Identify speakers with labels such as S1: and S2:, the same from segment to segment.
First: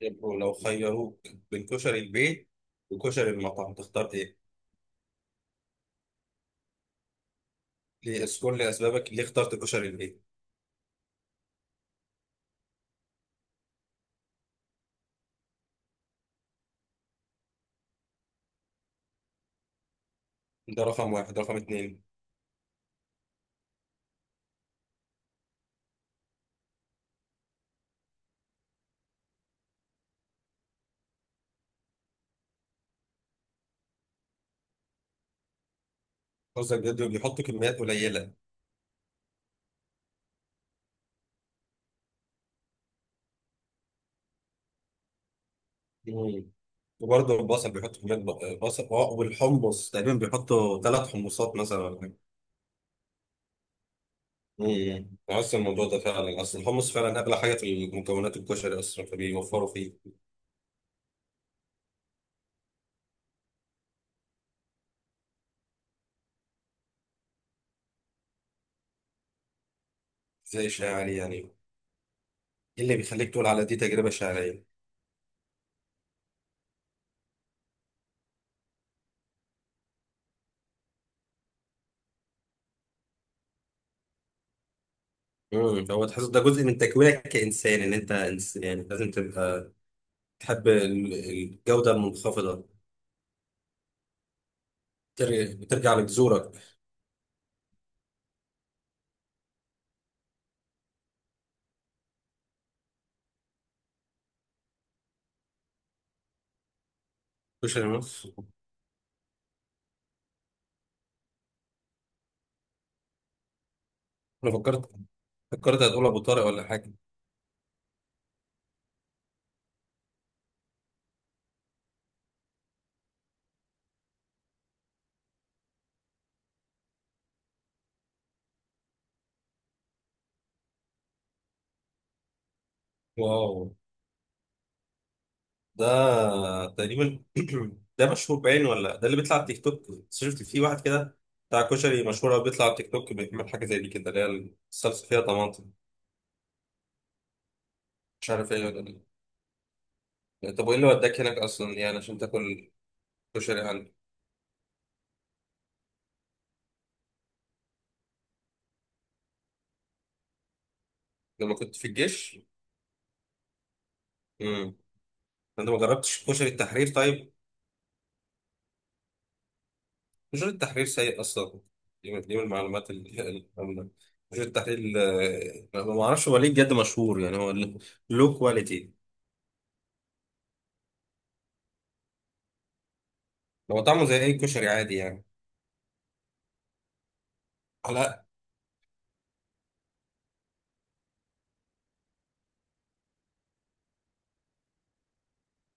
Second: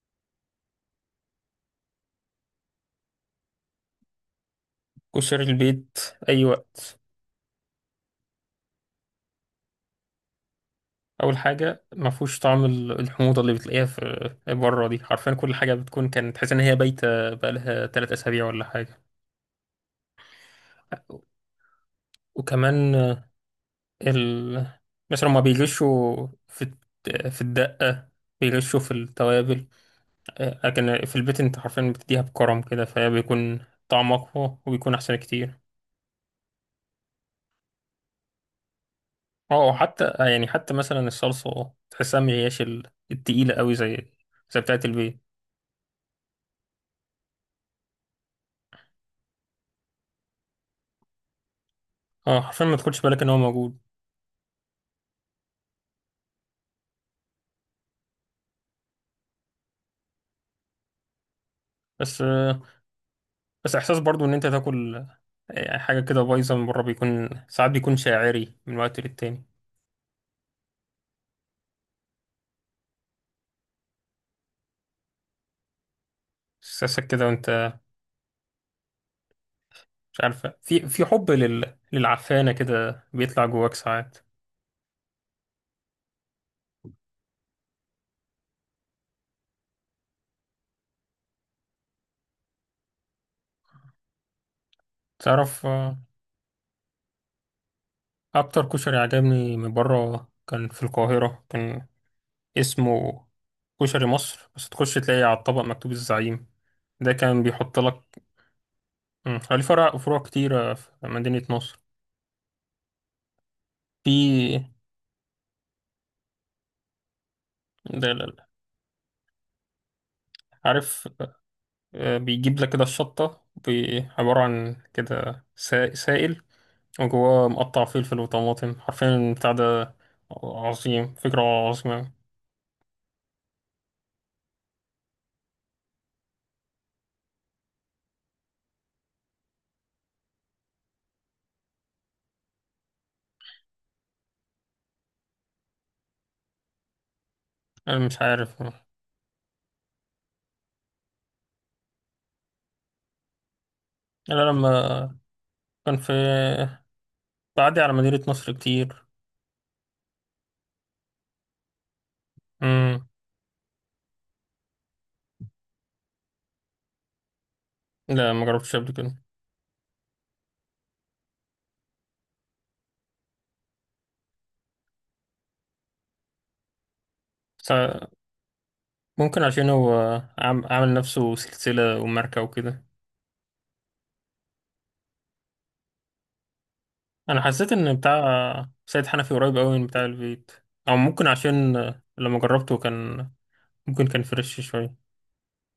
S1: يبقوا لو خيروك بين كشري البيت وكشري المطعم تختار ايه؟
S2: كشري البيت، أي وقت.
S1: ليه اذكر لي اسبابك ليه اخترت كشري البيت؟
S2: أول حاجة ما فيهوش طعم الحموضة اللي بتلاقيها في بره دي. حرفيا كل حاجة بتكون كانت تحس إن هي بايتة بقالها 3 أسابيع ولا حاجة.
S1: ده رقم 1، رقم 2.
S2: وكمان ال... مثلا ما بيغشوا في الدقة، بيغشوا في التوابل. لكن في البيت أنت حرفيا بتديها بكرم كده، فهي بيكون طعم أقوى وبيكون أحسن كتير.
S1: رز الجد بيحط كميات قليلة.
S2: اه حتى يعني حتى مثلا الصلصة تحسها مهياش التقيلة أوي زي بتاعة البيت.
S1: مم. وبرضه البصل بيحط كمية بصل والحمص تقريبا بيحطوا 3 حمصات مثلا ولا حاجة.
S2: اه حرفيا ما تاخدش بالك ان هو موجود.
S1: بحس الموضوع ده فعلا اصل الحمص فعلا اغلى حاجة في مكونات الكشري اصلا فبيوفروا فيه.
S2: بس بس احساس برضو ان انت تاكل يعني حاجه كده بايظه من بره، بيكون ساعات بيكون شاعري من وقت للتاني.
S1: زي الشاعري يعني ايه اللي بيخليك تقول على دي تجربة شعرية؟
S2: احساسك كده وانت مش عارفه، في حب للعفانه كده بيطلع جواك ساعات.
S1: هو تحس ده جزء من تكوينك كإنسان ان انت يعني لازم تبقى تحب الجودة المنخفضة.
S2: تعرف،
S1: ترجع
S2: آه،
S1: لجذورك.
S2: اكتر كشري عجبني من بره كان في القاهره، كان اسمه كشري مصر. بس تخش تلاقي على الطبق مكتوب الزعيم، ده كان
S1: مش
S2: بيحط
S1: انا
S2: لك.
S1: بس.
S2: مم، هو ليه فرع، فروع كتيرة في مدينة نصر.
S1: أنا
S2: في
S1: فكرت هتقول ابو طارق ولا حاجة.
S2: ده لا- لا. عارف، آه، بيجيب لك كده الشطة عبارة عن كده سائل وجواه مقطع فلفل وطماطم، حرفيا البتاع ده عظيم، فكرة عظيمة.
S1: واو. ده تقريبا ده مشهور بعينه ولا ده اللي بيطلع على التيك توك؟ بس شفت في واحد كده بتاع كشري مشهور قوي بيطلع على التيك توك بيعمل حاجة زي دي كده، اللي هي الصلصة فيها طماطم.
S2: أنا مش
S1: مش عارف
S2: عارف.
S1: ايه
S2: أنا
S1: ولا إيه. طب وايه اللي وداك هناك اصلا يعني عشان تاكل كشري عندك؟
S2: لما كان في بعدي على مدينة نصر كتير.
S1: لما كنت في الجيش؟
S2: مم.
S1: انت ما جربتش كشري التحرير طيب؟
S2: لا ما جربتش قبل كده.
S1: كشري التحرير سيء اصلا. دي من من المعلومات اللي كشري التحرير ما اعرفش هو ليه بجد مشهور، يعني هو
S2: بس
S1: لو كواليتي،
S2: ممكن عشان هو عامل نفسه سلسلة وماركة وكده.
S1: هو طعمه زي اي كشري عادي يعني.
S2: أنا حسيت إن
S1: لا،
S2: بتاع سيد حنفي قريب أوي من بتاع البيت. أو ممكن عشان لما جربته كان، ممكن كان فريش شوية.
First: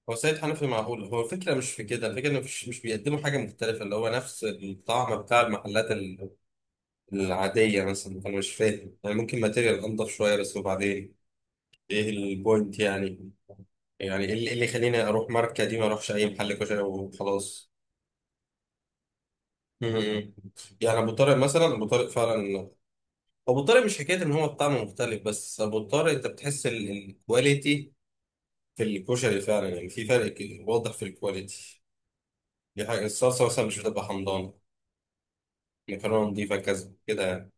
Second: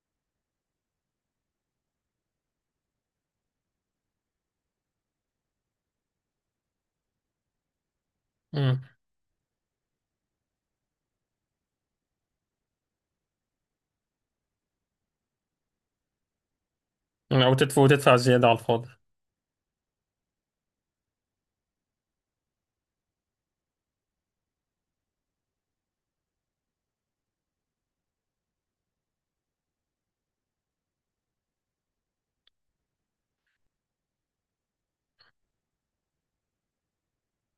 S1: هو سيد حنفي معقول، هو الفكره مش في كده، الفكره انه مش بيقدموا حاجه مختلفه، اللي هو نفس الطعم بتاع المحلات العاديه مثلا. انا مش فاهم يعني، ممكن ماتيريال انضف شويه بس، وبعدين ايه البوينت يعني؟ يعني ايه اللي اللي يخليني اروح ماركه دي ما اروحش اي محل كشري
S2: أو
S1: وخلاص؟
S2: تدفع وتدفع زيادة على الفاضي.
S1: مم. يعني ابو طارق مثلا، ابو طارق مش حكايه ان هو الطعم مختلف، بس ابو طارق انت بتحس الكواليتي في الكشري فعلا، يعني في فرق واضح في الكواليتي دي. حاجه الصلصه مثلا مش بتبقى حمضانه، المكرونه نضيفه كذا كده يعني.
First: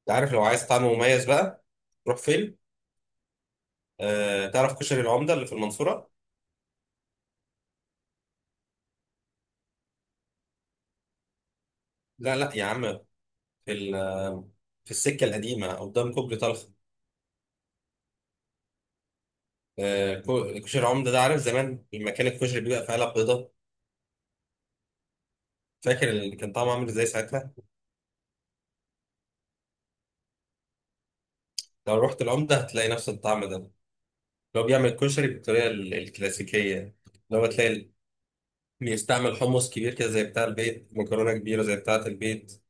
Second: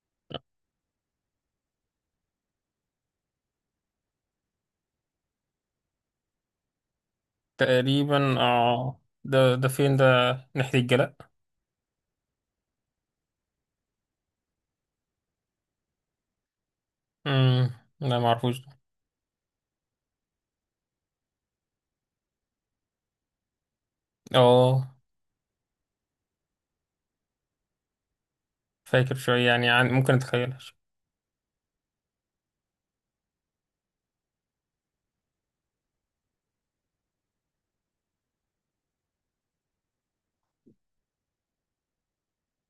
S1: انت عارف لو عايز طعم مميز بقى روح فين؟ آه تعرف كشري العمده اللي في المنصوره؟
S2: تقريبا اه، ده فين ده. ناحية الجلاء.
S1: لا لا يا عم، في في السكه القديمه قدام كوبري طلخه.
S2: امم، لا معرفوش ده.
S1: كشري العمده ده، عارف زمان المكان الكشري بيبقى في علب بيضاء،
S2: اه
S1: فاكر اللي كان طعمه عامل ازاي ساعتها؟
S2: فاكر شوية يعني، عن ممكن اتخيلها شوية.
S1: لو رحت العمدة هتلاقي نفس الطعم ده لو بيعمل كشري بالطريقة الكلاسيكية. لو تلاقي بيستعمل حمص كبير كده زي بتاع البيت، مكرونة كبيرة زي بتاعة البيت،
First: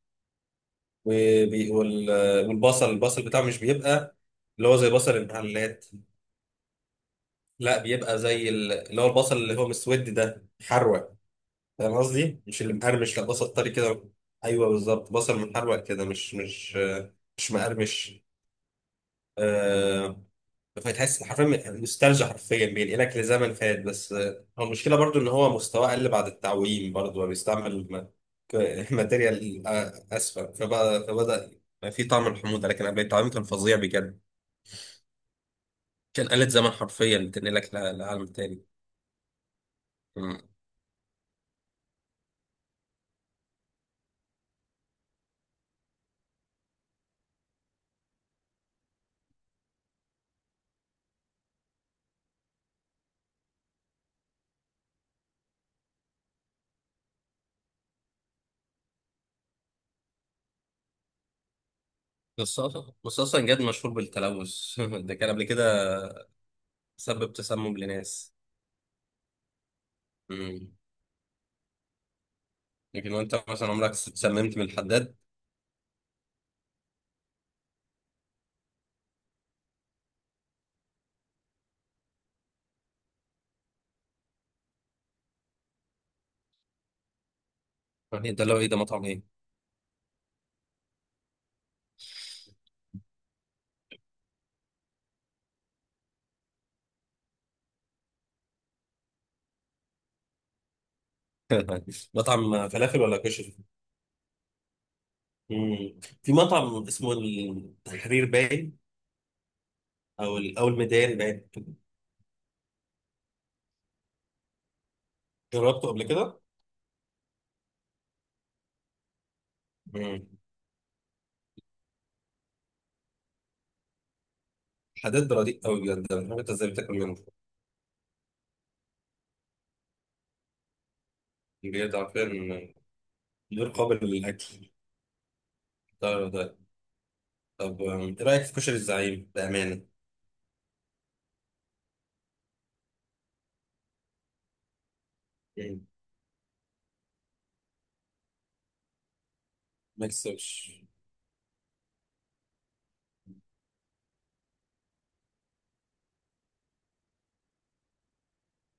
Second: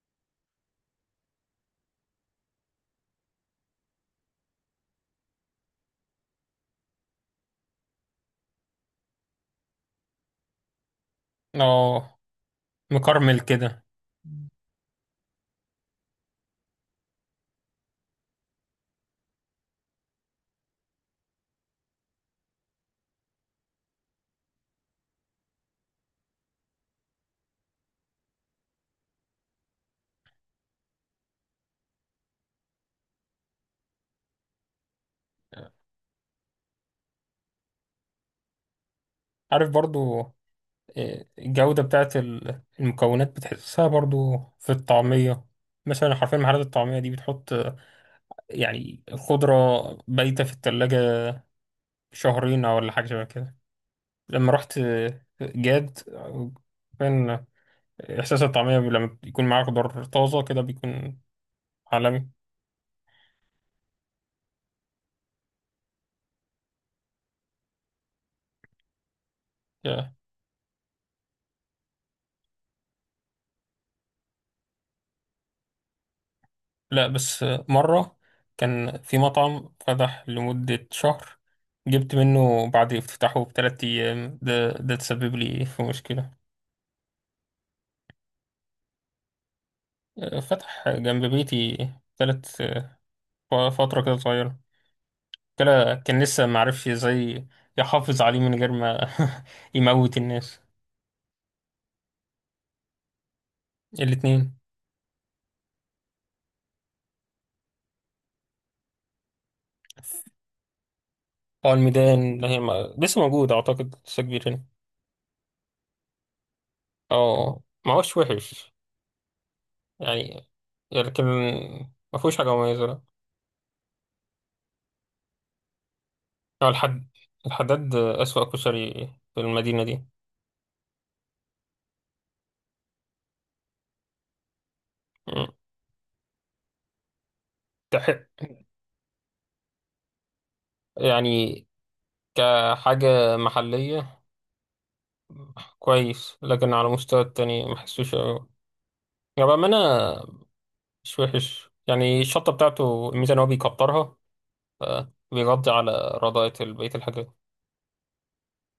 S1: والبصل، البصل بتاعه مش بيبقى اللي هو زي بصل المحلات، لا بيبقى زي اللي هو البصل اللي هو مسود ده، محروق، فاهم
S2: اه،
S1: قصدي؟ مش اللي مقرمش، لا
S2: مكرمل
S1: بصل طري
S2: كده.
S1: كده. ايوه بالظبط، بصل محروق كده، مش مقرمش. آه، فتحس حرفيا نوستالجيا، حرفيا بينقلك لزمن فات. بس آه، هو المشكله برضو ان هو مستواه قل بعد التعويم، برضو هو بيستعمل ماتيريال اسفل، فبدا بقى في طعم الحموضه، لكن قبل التعويم كان فظيع بجد. كان آلة زمن حرفيا بتنقلك لعالم تاني.
S2: عارف برضو
S1: مم.
S2: آه، الجودة بتاعت المكونات بتحسها برضو في الطعمية. مثلا حرفيا محلات الطعمية دي بتحط آه، يعني خضرة بايتة في التلاجة 2 شهرين أو ولا حاجة شبه كده. لما رحت آه، جاد، احساس الطعميه لما يكون معاه خضار طازه كده بيكون عالمي.
S1: بس اصلا جد مشهور بالتلوث. ده كان قبل كده سبب تسمم لناس.
S2: يا.
S1: مم. لكن وانت مثلا عمرك اتسممت من الحداد؟
S2: لا بس مره كان في مطعم فتح لمده شهر، جبت منه بعد افتتاحه ب3 ايام، ده تسبب لي في مشكله.
S1: يعني ده لو ايه، ده مطعم ايه؟
S2: فتح جنب بيتي ثلاث، فتره كده صغيره، كلا كان لسه معرفش ازاي يحافظ عليه من غير ما يموت الناس.
S1: مطعم فلافل ولا كشري؟
S2: الاتنين.
S1: مم. في مطعم اسمه التحرير باين، او او الميدان باين.
S2: اه الميدان، اللي هي لسه موجود اعتقد، لسه كبير هنا.
S1: جربته قبل كده؟
S2: اه ما هوش وحش
S1: مم.
S2: يعني، لكن ما فيهوش حاجة مميزة. لا،
S1: حداد رديء قوي بجد، انا مش عارف انت
S2: هو
S1: ازاي بتاكل
S2: الحد،
S1: منه.
S2: الحداد أسوأ كشري في المدينة دي.
S1: بجد عارفين، غير قابل للاكل.
S2: مم.
S1: ده طب أم، ايه
S2: تحق
S1: رايك في كشري الزعيم بامانه؟
S2: يعني كحاجة محلية
S1: مم.
S2: كويس، لكن على مستوى التاني ما حسوش أوي يعني بأمانة.
S1: ما يكسبش.
S2: مش وحش يعني، الشطة بتاعته الميزة إن هو بيكترها، فبيغطي على رضاية بقية الحاجات.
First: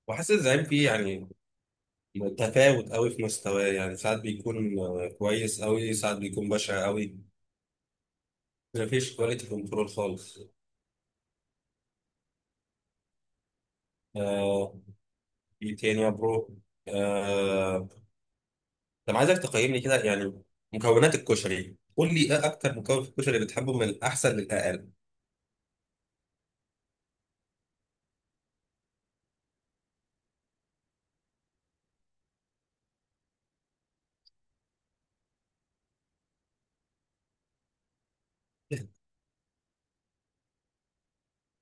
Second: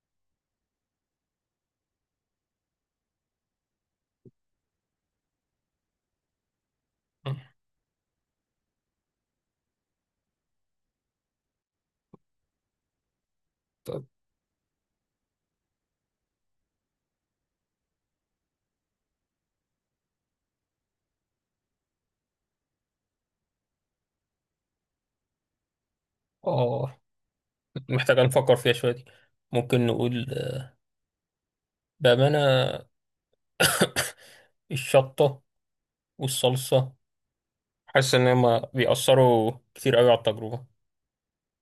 S1: وحاسس الزعيم فيه يعني تفاوت قوي في مستواه، يعني ساعات بيكون آه، كويس قوي، ساعات بيكون بشع قوي.
S2: مم.
S1: مفيش كواليتي كنترول خالص.
S2: طب،
S1: آه، ايه تاني يا برو؟ آه، طب عايزك تقيمني كده يعني مكونات الكشري، قول لي ايه اكتر مكون في الكشري بتحبه من الاحسن للاقل.
S2: اه محتاجة نفكر فيها شوية دي. ممكن نقول بأمانة، الشطة والصلصة، حاسس ان هما بيأثروا كتير قوي على التجربة.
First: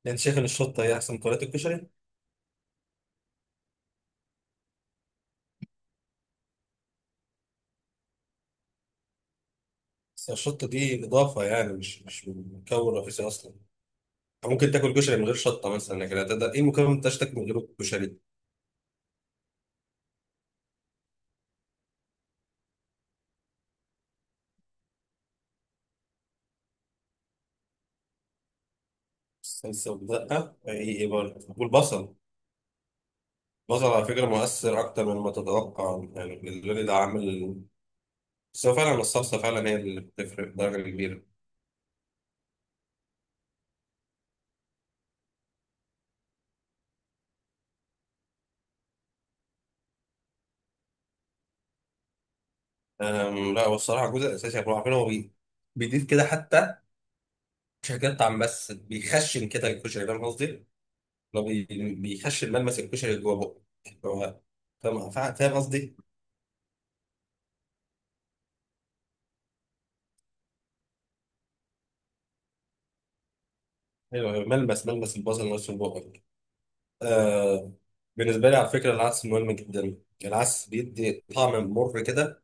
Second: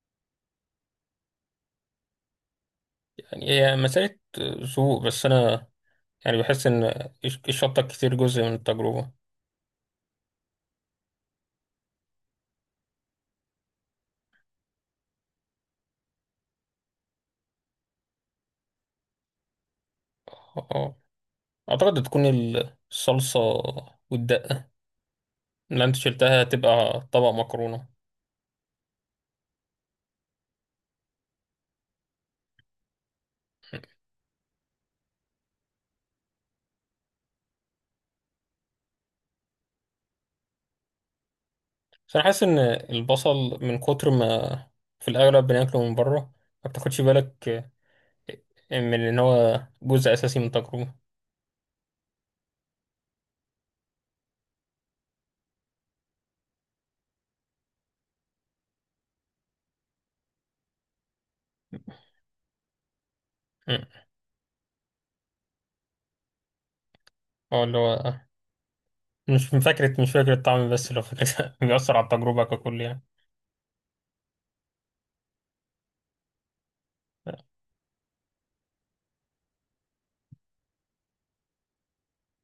S1: انت شايف ان الشطه هي احسن مكونات الكشري؟
S2: يعني هي مسألة ذوق، بس انا يعني بحس ان الشطة كتير جزء من التجربة.
S1: بس الشطه دي اضافه يعني، مش مكون رئيسي اصلا. ممكن تاكل كشري من غير شطه مثلا، لكن هتقدر ايه مكون ما تاكل من غير الكشري؟
S2: اه اعتقد تكون الصلصة والدقة اللي انت شلتها، هتبقى طبق مكرونة.
S1: الصلصه والدقه، ايه ايه برضه؟ والبصل، البصل على فكره مؤثر اكتر مما تتوقع، يعني بالنسبه لي ده عامل. بس هو فعلا الصلصه فعلا هي اللي بتفرق بدرجه كبيره.
S2: انا حاسس ان البصل من كتر ما في الاغلب بناكله من بره، ما بتاخدش بالك من ان هو جزء اساسي من التجربة.
S1: أم، لا والصراحه الجزء الاساسي، احنا عارفين، هو بيضيف كده، حتى مش هيقطع، بس بيخشن كده الكشري، فاهم قصدي؟ لو بيخشن ملمس الكشري جوه بقه.
S2: مم.
S1: هو فاهم قصدي؟
S2: اه اللي هو مش من فكرة، مش فاكر الطعم، بس لو فكرة بيأثر على التجربة ككل يعني.
S1: أيوة، أيوه، ملمس البصل نفسه بقه. آه، بالنسبة لي على فكرة العدس مهم جدا، العدس بيدي طعم مر كده.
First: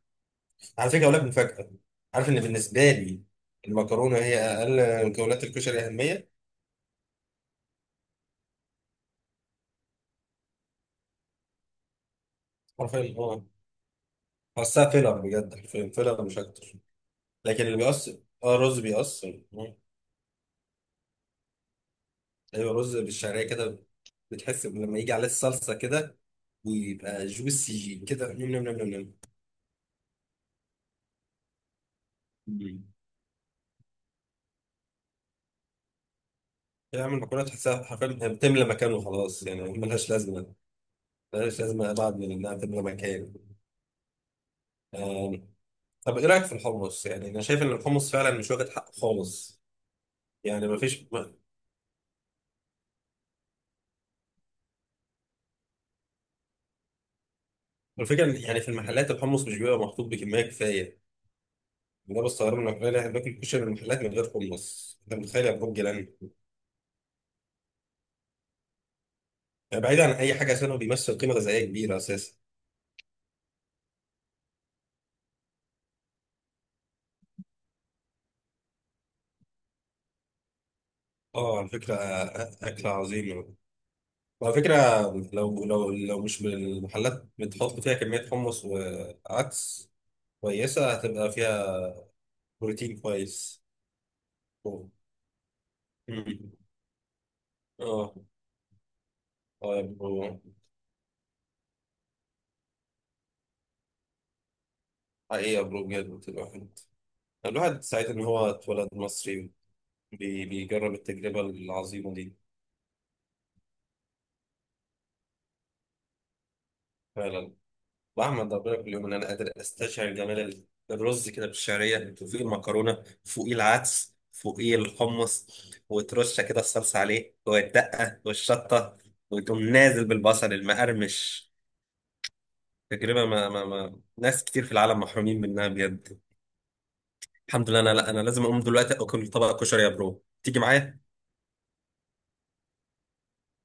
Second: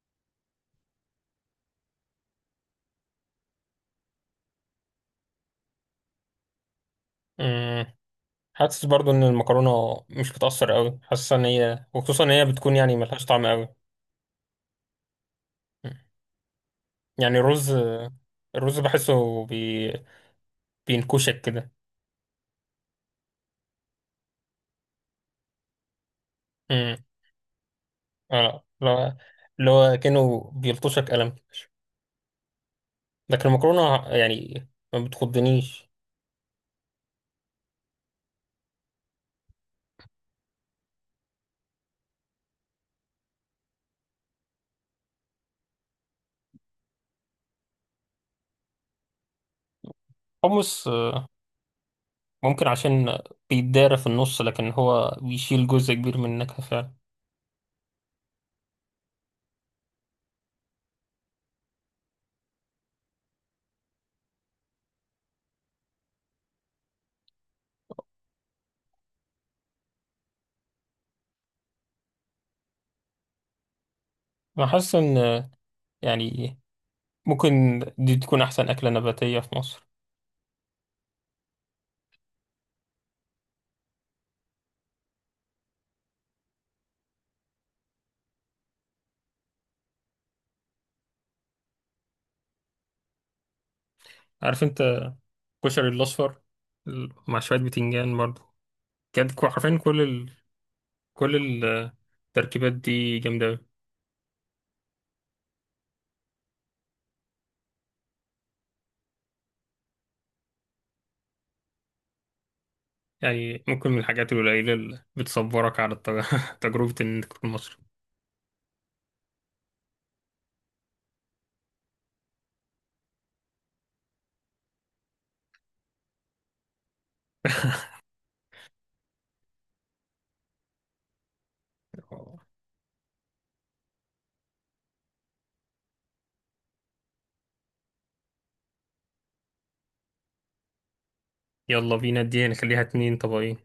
S1: على فكرة أقول لك مفاجأة، عارف إن بالنسبة لي المكرونة هي أقل مكونات الكشري أهمية؟
S2: مم. حاسس برضو ان المكرونه مش بتأثر قوي، حاسس ان هي، وخصوصا ان هي بتكون يعني
S1: حرفيا
S2: ملهاش
S1: اه،
S2: طعم قوي.
S1: بحسها فيلر بجد، حرفيا
S2: مم.
S1: فيلر مش أكتر.
S2: يعني
S1: لكن اللي بيأثر اه، الرز
S2: الرز
S1: بيأثر.
S2: بحسه بينكشك كده.
S1: ايوه، رز بالشعريه كده، بتحس إن لما يجي عليه الصلصه كده
S2: امم،
S1: ويبقى جوسي كده، نم
S2: اه
S1: نم نم نم
S2: لا، اللي هو كأنه بيلطشك قلم.
S1: نم.
S2: لكن المكرونه يعني ما بتخضنيش.
S1: تعمل مكرونه تحسها حرفيا بتملى مكانه خلاص، يعني ملهاش لازمه، ملهاش لازمه بعد من انها تملى مكان. آم، طب ايه رايك في الحمص؟ يعني انا شايف ان الحمص فعلا مش واخد حقه خالص، يعني
S2: حمص
S1: مفيش
S2: آه،
S1: فيش.
S2: ممكن عشان بيتدارى في النص، لكن هو بيشيل جزء كبير من النكهه فعلا.
S1: الفكره إن يعني في المحلات الحمص مش بيبقى محطوط بكميه كفايه. ده بستغرب من الأغنياء اللي احنا بناكل كشري من المحلات من غير حمص، انت متخيل يا برج جيران؟ يعني بعيد عن اي حاجه، عشان هو بيمثل قيمه غذائيه كبيره اساسا.
S2: انا حاسس ان آه، يعني ممكن دي تكون احسن اكله نباتيه في مصر.
S1: اه على فكرة آه، أكل عظيم. وعلى فكرة لو لو مش من المحلات بتحط فيها كمية حمص وعدس كويسة، هتبقى فيها بروتين كويس.
S2: عارف
S1: أوه.
S2: انت كشري
S1: مم.
S2: الاصفر مع شويه
S1: اه.
S2: بتنجان برضه، كانت
S1: اه
S2: حرفيا
S1: يا
S2: كل
S1: برو.
S2: كل التركيبات دي جامده أوي.
S1: حقيقة يا برو بجد، الواحد سعيد إن هو اتولد مصري، بيجرب التجربة العظيمة دي.
S2: يعني ممكن من الحاجات القليله اللي بتصبرك على تجربه انك تكون
S1: فعلا.
S2: مصري.
S1: واحمد ربنا كل يوم ان انا قادر استشعر جمال الرز كده بالشعريه، وفوقيه المكرونه، فوقيه العدس، فوقيه الحمص، وترشه كده الصلصه عليه والدقه والشطه، وتقوم نازل بالبصل المقرمش. تجربه ما ناس كتير في العالم محرومين منها بجد. الحمد لله. انا لا انا لازم اقوم دلوقتي اكل طبق كشري، يا برو تيجي معايا؟
S2: يلا بينا، دي نخليها 2 طبقين.